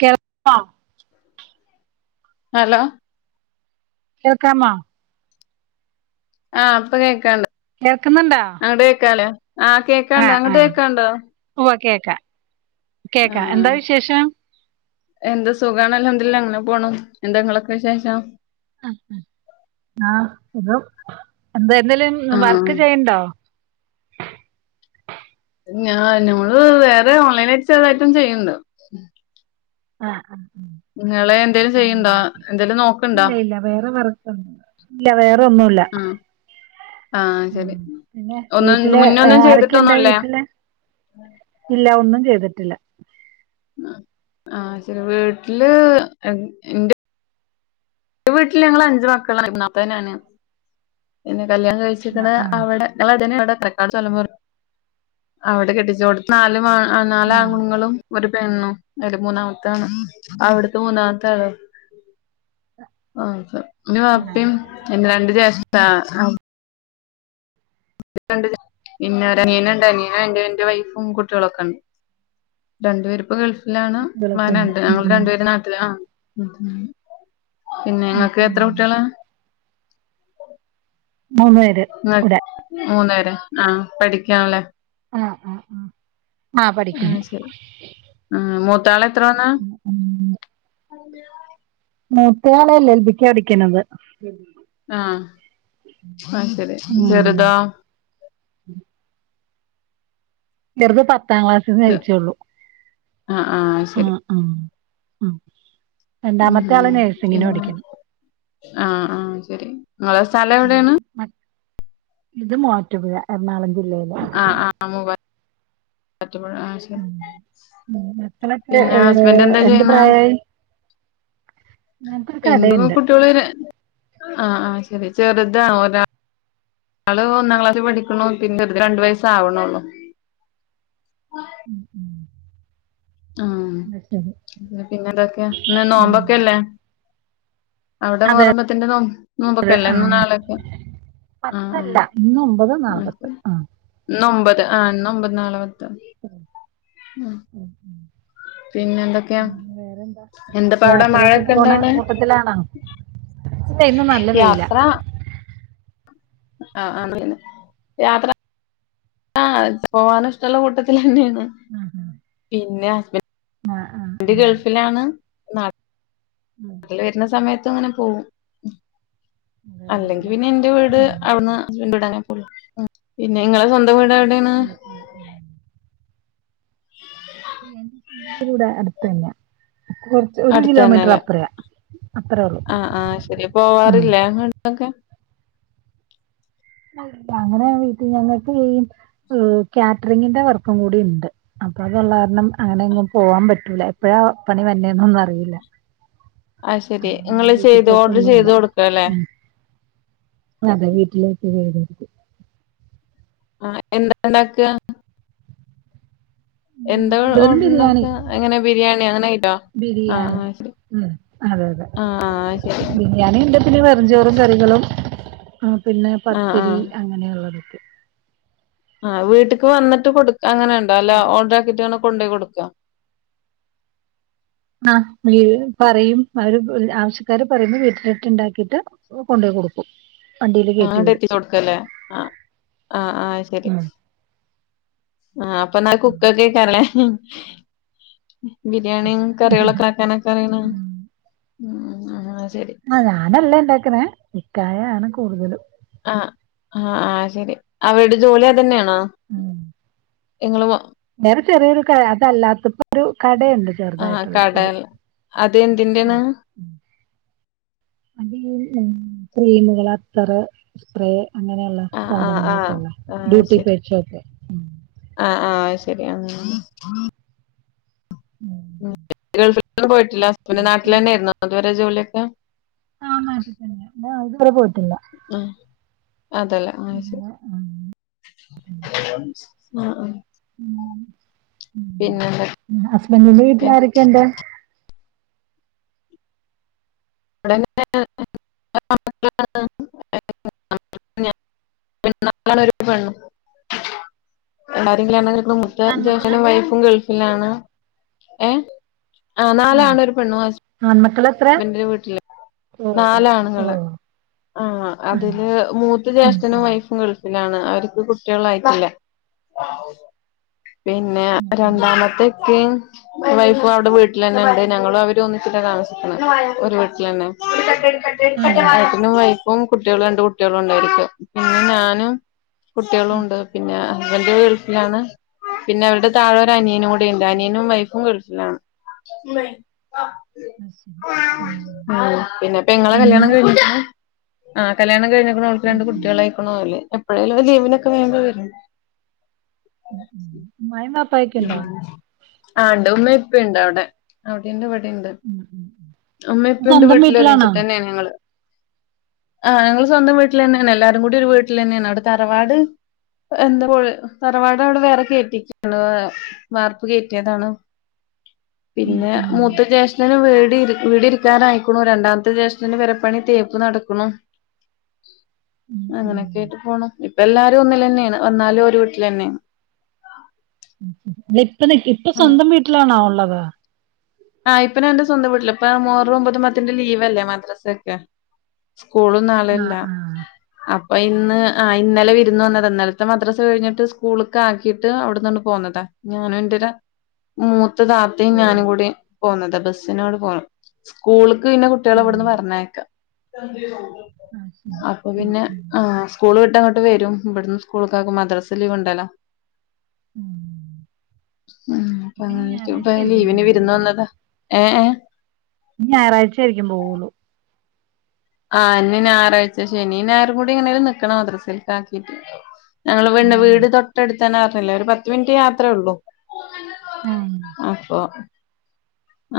കെട് ന്നോ ഹലോ കേൾക്കാമൊ? ആ പ്പൊ കേക്കാണ്ട് കേൾക്കുന്നുണ്ടോ? ങ്ങട് കേക്കാലേ ആ കേക്കാണ്ട് അങ്ങട്ട് കേക്കാണ്ടോ വോ കേക്കാ ആഹ് എന്ത് സുഖ ണ് അൽഹംദുലില്ലാഹ് അങ്ങനെ പോണു എന്താ ഇ ങ്ങളൊക്കെ വിശേഷം? ആ സുഖം എന്താ എന്തേലും വർക്ക് ആഹ് ചെയ്യണ്ടോ? ഞ ഞമ്മള് വേറെ ഓൺലൈനായിട്ട് ചെർതായിട്ട് ചെയ്യുണ്ട് ആഹ് ഇങ്ങള് എന്തേലും ചെയ്യ്ണ്ടോ എന്തേലും നോക്ക്ണ്ടോ ഇല്ല ഇല്ല വേറെ വർ ക്ക് ഇല്ല വേറെ ഒന്നുല്ല ആഹ് ആഹ് ശരി പിന്നെ ഒന്നും വീട്ടില് മുന്നൊന്നും ആരൊക്കെണ്ട് ചെയ്തിട്ടൊന്നുല്ലേ വീട്ടില്? ഇല്ല ഒന്നും ചെയ്തിട്ടില്ല ആ ശരി വീട്ടില് ഇന്റെ വീട്ടിൽ ഞങ്ങള് അഞ്ചു മക്കള ഒന്നാമത്തെ ഞാനാ പിന്നെ കല്യാണം കഴിച്ചിരിക്ക ആഹ് ആഹ് അവിടെ [unintelligible] തലമുറ അവിടെ കെട്ടിച്ചു കൊടു നാല് മാ അ നാല്ആണ്ങ്ങളും ഒരു പെണ്ണും അയ്ല് മൂന്നാമത്തെ ആണ് അവിടുത്തെ മൂന്നാമത്തെ ആണ് ഓ പിന്നെ ആഹ് വാപ്പിം രണ്ടു ജേഷ്ട പിന്നെ ഒരു അനിയൻ ഉണ്ട് അനിയന്റെ വൈഫും കുട്ടികളൊക്കെ ഉണ്ട് രണ്ടു പേര് ഇപ്പോ ഗൾഫിലാണ് കുട്ടികളൊക്കെണ്ട് രണ്ട് ഞങ്ങള് ഉം രണ്ടുപേര് നാട്ടില് ആ പിന്നെ ഉം നിങ്ങൾക്ക് ഉം എത്ര കുട്ടികളാ മൂന്ന് പേര് അ ഇവിടെ മൂന്ന് പേരോ ആഹ് പഠിക്കാണ്ല്ലേ ആഹ് ആഹ് ആഹ് ആഹ് ആ പഠിക്കുന്നു ശരി ആ മൂത്താള് എത്ര വന്ന ഉം മൂത്തയാള് എൽ എൽ ബിക്കാ പഠിക്ക്ണത് ആഹ് അയ് ശരി ഉം ചെറ്തോ ചെറ്ത് പത്താം ക്ലാസ്ന്ന് ജയിച്ചുള്ളൂ ആ ആ ശരി അ അ രണ്ടാമത്തെ ആള് ഉം നഴ്സിങ്ങിന് പിന്നെ പഠിക്ക്ണ് ആഹ് ആഹ് ശരി നിങ്ങളെ സ്ഥലം എവിടെയാണ് ! ! ! ! ! ! ! ! ! !! ! ! ! ! ഉം ! ! ! ഉം. ! ! മക്കളൊക്കെ പിന്നെ ഏഹ് ഹസ്ബൻറ് എന്താ എന്ത് ചെയ്യുന്നേ പ്രായായി ഞങ്ങക്കൊരു രണ്ട് കടയുണ്ട് കുട്ടികള് ആഹ് ആ ശരി ചെറുതാ ഒരാൾ ഒരാള് ഒന്നാം ക്ലാസിൽ പഠിക്ക്ണോ പിന്നെ [inaudible] രണ്ടു വയസാവ് ണോ ഉള്ളൂ ഉം ഉം ആ അത് ശരി പിന്നെ എന്തൊക്കെയാ ഇന്ന് ഉം നോമ്പൊക്കെയല്ലേ അവിടെ അതെ മുഹറം പത്തിന്റെ നോ നോമ്പൊക്കെയല്ലേ ഇന്നും നാളെ ഒക്കെ പത്തല്ല ഇന്ന് ഒമ്പത് നാളെ ആഹ് പത്ത് ശരി ആ ഇന്ന് ഒമ്പത് ആ ഇന്ന് ഒമ്പത് നാളെ പത്ത് ആ ആഹ് പിന്നെ എന്തൊക്കെയാ എന്തപ്പ അവിടെ മഴ യാത്രയൊക്കെ ഒക്കെ പോണ ഇണ്ടാടെ കൂട്ടത്തിലാണോ ഇല്ല ഇന്ന് നല്ല വെയിലാ യാത്ര ആ ആ പറഞ്ഞോ യാത്ര ആഹ് പോവാന് ഇഷ്ടള്ള കൂട്ടത്തിലന്നേണ് ആ ആ ഹാ പിന്നെ ഹസ്ബൻന്റ് ഗൾഫിലാണോ നാട്ടി ഉം ൽ വരുന്ന സമയത്ത് അങ്ങനെ പോകും അല്ലെങ്കി വേറെന്തല്ലാം പിന്നെ എന്റെ വീട് ഉം അവിന്ന്ന്റെ വീട് അങ്ങനെ പോവും ഉം പിന്നെ നിങ്ങളെ സ്വന്തം വീടെ എവിടെ [unintelligible] [inaudible] അടുത്ത തന്നെ കുറച്ച് ഒരു കിലോമീറ്റർ അടുത്തന്നെല്ലേ അപ്പറയാ അത്രറ ഉള്ളൂ ഒക്കെ അല്ല അങ്ങനെ വീട്ടി ഞങ്ങൾക്ക് ഈ കാറ്ററിങ്ങിന്റെ വർക്കും കൂടി ഉണ്ട് അപ്പൊ അതുള്ള കാരണം അങ്ങനെങ്ങും പോവാൻ പറ്റൂല എപ്പഴാ പണി വര്ണേന്നൊന്നും അറിയില്ല അയ് ശെരി അങ്ങനെ അങ്ങനെ നിങ്ങള് വീട്ടിൽ ചെയ്തു ഓർഡർ പോക്കൊന്നുമില്ല ചെയ്ത് കൊടുക്ക അല്ലേ അതെ വീട്ടിലേക്ക് ചെയ്ത് കൊടുക്കും ആഹാ എന്താണ്ടാക്ക? എന്താ കൂടുതലും ഓർഡർണ്ടാക്ക, ബിരിയാണി എങ്ങനെ ബിരിയാണി അങ്ങനെ ആട്ടോ, ആഹാ ബിരിയാണി ശരി. ഉം അതെ. ആഹ ശരി. ഞാനഎന്താ പിന്നെ വെറഞ്ചോറും, കറികളും പിന്നെ ആഹ് പത്തിരി, ആഹ് അങ്ങനെയുള്ളതൊക്കെ. ആഹ വീട്ടക്ക്ന്നിട്ട് കൊടുക്ക, അങ്ങനെണ്ട അല്ല ഓർഡർ ആക്കിട്ട് അങ്ങനെ കൊണ്ട് കൊടുക്കാം. ആഹാ പറയും, ആര് ആവശ്യക്കാര് പറയ്പ വീട്ടിലിട്ട്ണ്ടാക്കിട്ട്- കൊണ്ടോയി കൊടുക്കും. വണ്ടിയില് കേറ്റി ആടെ എത്തി കൊടുക്കല്ലേ ആഹ ആഹ് ആഹ് ശരി. വിടും ആപ്പ ആ കുക്ക കേ കരളേ. ബിരിയാണിയ കറികളൊക്കെ ആക്കാനൊക്കെ- പറയണ ഉം ആഹ ശരി. ആഹ ഞാനല്ല ഉണ്ടാക്കുന്ന- ഇക്കായാണ് കൂടുതലും. ആഹാ ആഹാ ആഹാ ശരി, അവരുടെ ജോലി അതന്നെയാണോ. ഉം. ങ്ങള്- നേറെ ചെറിയൊരു അതല്ലാത്തപ്പോ, ഒരു കടയുണ്ട് ചെറുതായിട്ടുള്ള ഒരു. അതെന്തിന്റെ. ആഹാ ക്രീമുകൾ അത്തർ സ്പ്രേ അങ്ങനെ, ള്ള ആഹ് ആഹ് ആഹ് സാധനങ്ങളൊക്കെള്ള ഡ്യൂട്ടി- പേഷോപ്പ്. ആഹ, ആഹ, ശരി. [inaudible] ഗൾഫ പോയിട്ടില്ല, ഹസ്ബൻഡ് സോ നാട്ടിൽ തന്നെയായിരുന്നു. അതുവരെ ജോലിയൊക്കെ- ആഹ് മാറ്റ തന്നെ അരെ പോയിട്ടില്ല. ആഹാ അതല്ല ആരി- ആഹ ആഹാ. ഉം ഉം. പിന്ന. ഹസ്ബന്റിന്റെ വീട്ടിൽ ആരൊക്കെയുണ്ട്. അവിടെങ്ങനെ [unintelligible] [unintelligible] എരെങ്കിലുംണെങ്കിലിൽ ഇടെ മൂത്ത ആൺമക്കളാ ജഷനും, വൈഫും ഗൾഫിലാണ് ഹേ. ആഹ് നളെ ആണര് പണ്വ- ആൺ മക്കളെ- ബന്റെ വീട്ടില് ഓ നാലാണുങ്ങള്. ആ ആഹ് അതില് മൂത്ത ജേഷ്ഠനും, വൈ- ഉം ഗൾഫിലാണ്, അവർക്ക് കുട്ടികള ആയിട്ടില്ല. പിന്നെ ഉം ഉം രണ്ടാമത്തക്ക- വൈഫും അവിടെ വീട്ടിൽ തന്നെ ഉണ്ട്, ഞങ്ങളും അവര് ഒന്നിച്ചന്നെ താമസിക്കുന്ന, ഒരു വീട്ടിൽ തന്നെ. ആഹ് നട്ടും വൈഫും, കുട്ടികള രണ്ട് കുട്ടികളും ഉണ്ടായിരിക്ക, പിന്നെ ഞാനും. കുട്ടികളും ആഹ് ഉണ്ട് പിന്നെ- ഹസ്ബൻന്റെ വീർപ്പിലാണ് പിന്നെ അവരുടെ താഴെഅനിയനും കൂ- ന്ത അനിയനും മൈഫും കൊടുപ്പാണ്. അത് ശരി ആഹ് ആ പിന്നെപ്പങ്ങളെ കല്യാണം നിങ്ങളെ കഴിഞ്ഞിട്ട. ആ കല്യാണം കഴഞ്ഞിക്കണണം അവൾക്ക് ഉം രണ്ട് ഉം കുട്ടികളായിയിക്കണ അല്ലേ, എപ്പോഴേലും ലീവിനൊക്കെ വേമ്പോ വരും. ഉം ഉഉം മായ ബപ്പ- ഉം ആണ്ട് ഉമ്മപ്പുണ്ട് അവിടെ- അവിടെണ്ട്, വിടെണ്ട് ഉം ഉം ഉം അമ്മ ഇപ്പ- എന്റെ സ്വന്തം വീട്ടിൽ വീട്ടിലാണോ ഒരുമിച്ചിട്ട് തന്നെയ ഞങ്ങള്. ആഹാ ങ്ങള് സ്വന്തം വീട്ടിൽ- തന്നെയാണ് എല്ലാരും കൂടി ഒരു- വീട്ടിൽ തന്നെയാണ് അവി തറവാട്- എന്താ തറവാട അവിടെ വേറെ കേട്ടിക്കും. മാർപ്പ് കയറ്റിയതാണ് ഉം പിന്നെ. ഉം മൂത്ത ജേഷ്ട്ടന് വീട് വീടിരിക്കാനായിക്ക്ണു രണ്ടാമത്തെ ജേഷ്ട്ടന് പെരപ്പണി തേപ്പ് നടക്ക്ണു. ഉം ഉം അങ്ങനെക്കായിട്ട് പോണ് ഇപ്പെല്ലാരും ഒന്നിലെന്നെണ് വന്നാലും ഒരു വീട്ടിലെന്നെണ്. ഉം ഉം ലിപ്പ നിക്ക് ഇപ്പ ഉം സ്വന്തം വീട്ടിലാണോ ഉള്ളത്? ആഹ് ഇപ്പോ ഞാന്റെ സ്വന്തം വീട്ടിലാ ഇപ്പൊ മുഹറം ഒൻപതും പത്തിന്റെ ലീവല്ലേ മദ്രസൊക്കെ സ്കൂളും നാളെ ആഹ് ല്ലാ. ആഹ് അപ്പൊ ഇന്ന് ആഹ് ഇന്നലെ വിര്ന്ന് വന്നതാ. ഇന്നല്ത്തെ മദ്രസ കഴിഞ്ഞിട്ട് സ്കൂൾക്കാക്കിട്ട് അവട്ന്നണ്ട് പോന്നതാ. ഞാനും ഇന്റെ ര മൂത്ത താത്തിം ആഹ് ഞാനും കൂടി പോന്നതാ. ബസ്സിനിങ്ങട് പോ സ്കൂള്ക്ക് പിന്നെ ഓ കുട്ട്യെളെവട്ന്ന് പർഞ്ഞേക്കാ. അത് ശരി അപ്പൊ ഉം പിന്നെ ഉം ആഹ് സ്കൂൾ വിട്ടാ ഇങ്ങട്ട് വെരും. ഇബട്ന്ന് സ്കൂൾക്കാക്കും മദ്രസ ലീവ്ണ്ടല്ലോ. ഉം ഉം അപ്പൊ ഇനി ഇപ്പങ്ങനെ ഇപ്പോ ഞായറാഴ്ച ഞാൻ ആയിരിക്കും ലീവിന് പോവുള്ളൂ വിര്ന്ന് വന്നതാ. ഏഹ് ഏഹ് ഇ ഞായറാഴ്ചായിരിക്കും പോവുള്ളൂ. ആ ഇനി ഞായറാഴ്ച ശനി, ഞായറും കൂടി എങ്ങനേലും നിക്കണം മദ്രസേൽക്കാക്കീട്ട്. ഞങ്ങള് പിന്നെ ഉം വീട് തൊട്ടട് ത്തന്നർഞ്ഞില്ലേ ഒര് പത്ത് മിനിറ്റ് യാത്രേള്ളൂ. ആഹ് അപ്പൊ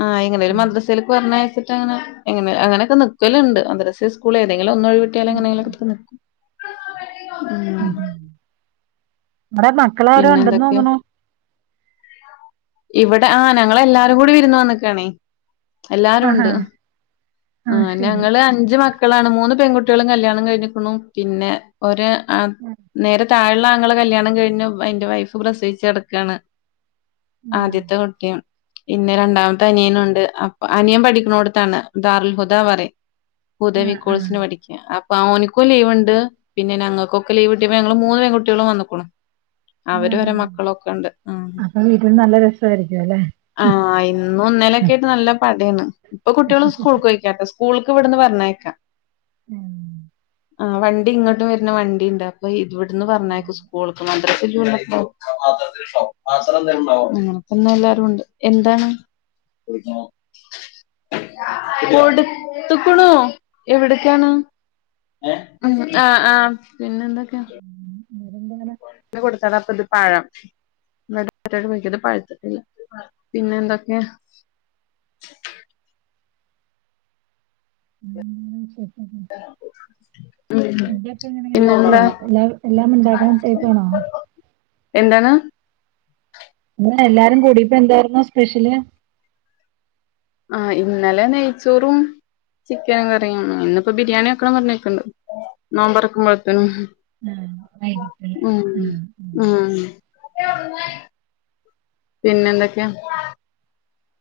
ആ എങ്ങനേലും ഉം മദ്രസയിലേയ്ക്ക് പറഞ്ഞയച്ചിട്ട് ആഹ് അങ്ങനെങ്കിലും മദ്രസ്സേൽക്ക് പർഞ്ഞയച്ച്ട്ടങ്ങനെ എങ്ങനെ അങ്ങനെക്കെ നിക്കല്ണ്ട്. മദ്രസ സ്കൂളെതെങ്കിലൊന്നൊഴിവ്ട്ട്യാലങ്ങനെ ആഹ് ങ്കിലൊക്കെ [unintelligible] ഉം അവടെ മ പിന്നെന്തെക്കെ? ഇവടെ ആഹ് ഞങ്ങളെല്ലാരും കൂടി വിര്ന്ന് വന്നക്കാണേ. ആഹാ എല്ലാരുണ്ട്. ആഹ് ഞങ്ങള് അഞ്ച് മ ക്കളാണ്. മൂന്ന് പെൺകുട്ട്യെളും കല്യാണം കഴിഞ്ഞ്ക്കുണു പിന്നെ ഒര് അ ആഹ് നേരെ താഴെ ള്ളെ ആങ്ങള കല്യാണം കഴിഞ്ഞു. അയ്ന്റെ വൈഫ് പ്രസവിച്ച് കെടക്കാണ്. ആദ്യത്തെ കുട്ട്യാ പിന്നെ രണ്ടാമത്തെ അനിയനുണ്ട്. അപ് അനിയൻ പഠിക്ക്ണോട്ത്താണ്. ദാറുൽഹുദ പറിം. ഹുദവി ആഹ് കോഴ്സിന് ആഹ് പഠി ക്ക്യാ അപ്പൊ ഓൻക്കും ലീവ്ണ്ട്. പിന്നെ ഞങ്ങക്കൊക്കെ ലീവ് ട്ട്യപ്പം ഞങ്ങള് മൂന്ന് പെൺകുട്ട്യെളും വന്ന്ക്കുണു. അവരും ആഹാ അവരെ മക്കളൊക്കെണ്ട്. ഉം അപ്പൊ വീട്ടിൽ നല്ല രസമായിരിക്കും അല്ലെ ആഹ് ഇന്നും ഇന്നലെക്കായിട്ട് നല്ല പടേണ്. ഇപ്പൊ കുട്ട്യേള് സ്കൂൾകോയി ക്ക്യാട്ടോ സ്കൂൾക്ക് വട്ന്ന് പർഞ്ഞേക്കാം. ഉം. ആഹ് വണ്ടി ഇങ്ങട്ടും വെര്ന്ന വണ്ടി ണ്ട് അപ്പൊ ഇവട്ന്ന് പർഞ്ഞേക്ക സ്കൂൾക്ക് മ ദ്രസ്സ് [unintelligible] ആഹ് ഇന്നെല്ലാരുണ്ട്. എന്താണ്? കൊടുത്തുക്കണോ? എവിടേയ്ക്കാണ്? ഉം ആഹ് ആഹ് പിന്നെന്തൊക്കെ? വേറെന്താണ് [unintelligible] കൊടുത്താണ്, അപ്പ ഇത് പഴം പിന്നെന്തൊക്കെ? [unintelligible] ഉം ഫുഡൊക്കെങ്ങനെ ണ്ടാക്കോ? പിന്നെന്താ എല്ലാം എല്ലാം മ്ണ്ടാക്ക്ണെ ടൈപ്പാണോ? എന്താണ്? ഇന്ന് എല്ലാരും കൂടിട്ട് എന്തായിരുന്നു സ്പെഷ്യല്? ആഹ് ഇന്നലെ നെയ്ച്ചോറും ചിക്കൻ കറിം ഇന്ന്പ്പോ ബിരിയാണി വെക്കണം പർഞ്ഞ്ക്ക്ണ്ട്. നോമ്പൊറ്ക്കുമ്പോത്തിനും [unintelligible] ഉം ആഹ് ആഹ് ഉം. പിന്നെന്തെക്കെ?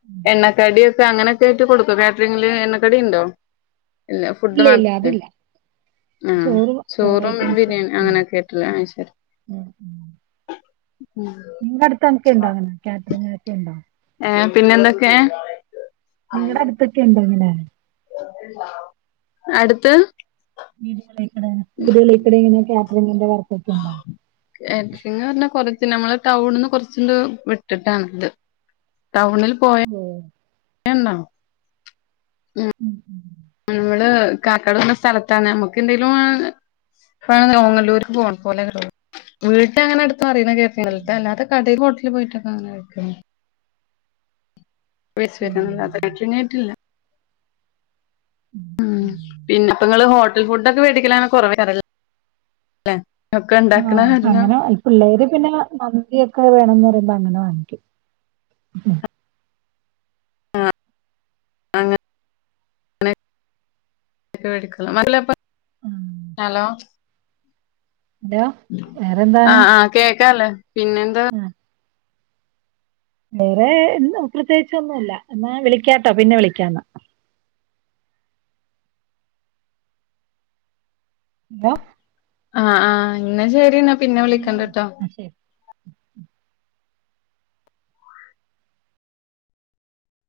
ഉം എണ്ണക്കടി ഒക്കെ അങ്ങനെയൊക്കെ ആയിട്ട് കൊടുക്കോ കാറ്ററിങ്ങില് എണ്ണക്കടി ണ്ടോ ഇല്ല ഫുഡ് ഇല്ല മാത്ര അതില്ല ആ ചോറ് ചോറ് ചോറും ഐറ്റംസ് ബിരിയാണി ഉം അങ്ങനെയൊക്കെ ആയിട്ടില്ലേ അഹ് ശരി നിങ്ങളടുത്ത ന് ക്കെ ണ്ടോ അങ്ങനെ കാറ്ററിംഗ് കാരക്കെ ണ്ടോ ഏ ഹ് പിന്നെന്തൊക്കെ ക്കെ ഇണ്ടങ്ങനെ അടുത്ത് വീട്കളെക്ക്ണ് വീട്കളേക്ക്ട് ഇങ്ങനെ കാറ്ററിങ്ങിന്റെ വർക്കൊക്കെ ണ്ടോ. കാറ്ററിംഗ് റ്ഞ്ഞാ കൊറച്ച് നമ്മള് ടൗണിന്ന് കൊറച്ച് ണ്ട്‌ വിട്ടിട്ടാണ് ത് ടൗണിൽ പോയ ഓ എന്നോ ഉം നമ്മള് കാക്കാട് റ്ഞ്ഞ സ്ഥലത്താണ് നമ്മുക്ക് എന്തെലും വാങ്ങ വാങ്ങാൻ ഓങ്ങല്ലൂര് ക്ക് പോണ പോലെ [unintelligible] വീട്ട് അങ്ങനെ അട് [unintelligible] അല്ലാതെ കടേയ്ലു ഹോട്ടല് ലു പോയിട്ടക്ക അങ്ങനെ കഴിക്കുന്നു യിച്ച് ഉം വരാന്നല്ലാതെ കാറ്ററിങ് ആയിട്ടില്ല മ് പിന്നെ പ്പ ങ്ങള് ഹോട്ടൽ ഫുഡ്ക്കെ വേടിക്കല് അങ്ങനെ കുറവേ ക്കാരം ല്ലെ ഒക്കെ ഇണ്ടാക്ക്ണ ആഹ് കാരണം അങ്ങനെ ഈ പിള്ളേര് പിന്നെ മന്തിയൊക്കെ വേണന്ന് പറയുമ്പോ അങ്ങനെ വാങ്ങിക്കും. അങ്ങനെ ങ്ങനെ ക്കെ വേടിക്കൊള്ളു ആ, ഹലോ ഹലോ വേറെന്താണ് ആഹ് ആഹ് കേക്കാല്ലേ പിന്നെ എന്താ [unintelligible] വേറെ എന്താ പ്രത്യേകിച്ച് ഒന്നുല്ല എന്നാ വിളിക്കാട്ടോ പിന്നെ വിളിക്കാന്നാ ന്താ ആഹ് ആഹ് ന്നാ ശരി ന്നാ പിന്നെ വിളിക്കണ്ട് ട്ടോ വിളിക്കാം ആഹ് ശരി